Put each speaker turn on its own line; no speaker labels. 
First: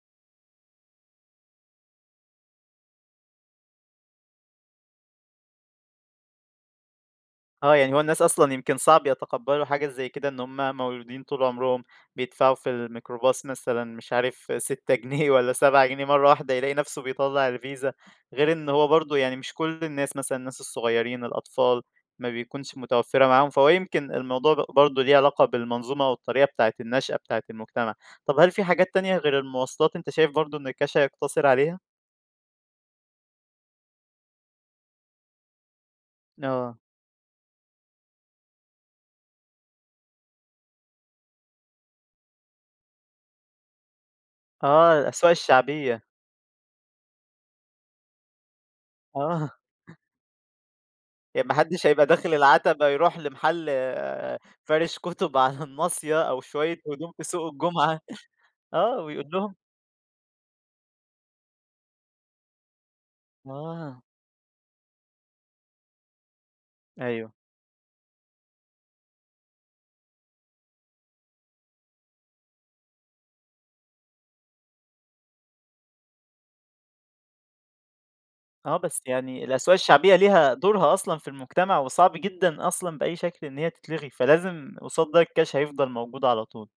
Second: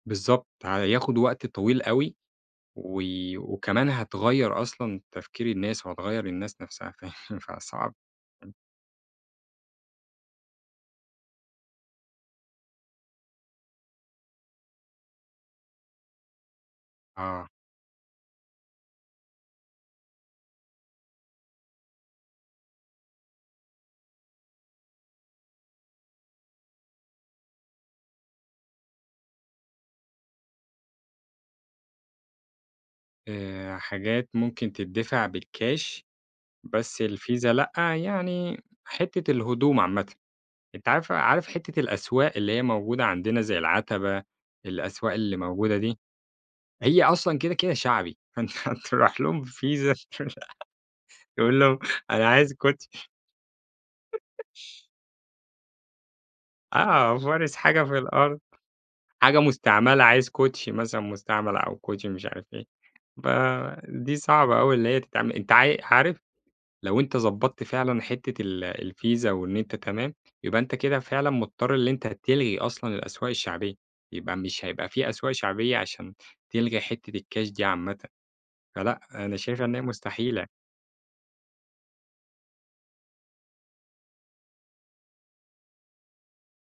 بالضبط، هياخُد وقت طويل أوي، و وكمان هتغيَّر أصلًا تفكير الناس وهتغيَّر الناس نفْسها، فيعني
آه،
فصعب.
يعني هو الناس
إمم.
أصلًا يمكن صعب يتقبَّلوا حاجة زي كده، إن هُم مولودين طول عمرهم بيدفَعوا في الميكروباص مثلًا مش عارِف 6 جنيه والّا 7 جنيه، مرَّة واحدة يلاقي نفْسه
آه.
بيطلَّع الVISA. غير إن هو برضو يعني، مش كل الناس، مثلًا الناس الصغيرين، الأطفال، ما بيكونش متوفَّرة معاهُم. فهو يمكن الموضوع ب برضو ليه علاقة بالمنظومة والطريقة بتاعة النشأة بتاعة المجتمع. طَب هل فيه حاجات تانية غير المواصلات أنتَ شايِف برضو إن الكاش هيقتصِر عليها؟
آآ، حاجات ممكن تدّفع بالكاش
آه.
بس الVISA، لأ، يعني حتة الهدوم عامةً، أنت عارف عارف حتة الأسواق اللي هي موجودة عندنا زي العتبة،
آه،
الأسواق
الأسواق
اللي موجودة دي،
الشعبية.
هي أصلًا كده كده شعبي، فأنت هترُوح لهم
آه.
بVISA
ي
تقول لهم
محدش هيبقى
أنا
داخل
عايز
العتبة
الكوتشي.
يرُوح لمحل فارش كُتُب على الناصية أو شوية هدوم
آه.
في سوق
فارش حاجة في
الجمعة
الأرض؛
آه، ويقول
حاجة
لهم
مستعملة، عايِز كوتشي مثلًا مستعمَل أو كوتشي مش عارِف إيه،
آه.
فدي صعبة أوي إن هي تتعمَل. أنتَ عا عارِف لو أنتَ
أيوه.
ضبَطت فعلًا حتّة ال الVISA وإن أنتَ تمام، يبقى أنتَ كده فعلًا مضطَر إن أنتَ تلغِي أصلًا الأسواق الشعبية، يبقى مش هيبقى في أسواق شعبية عشان تلغِي حتّة الكاش دي عامةً،
آه،
فلأ
بس
أنا
يعني
شايِفها
الأسواق
إن هي
الشعبية
مستحيلة.
ليها دورها أصلًا في المجتمع، وصعب جدًا أصلًا بأي شكل إن هي تتلَغى، فلازم قُصاد ده الكاش هيفضَل موجود على طول.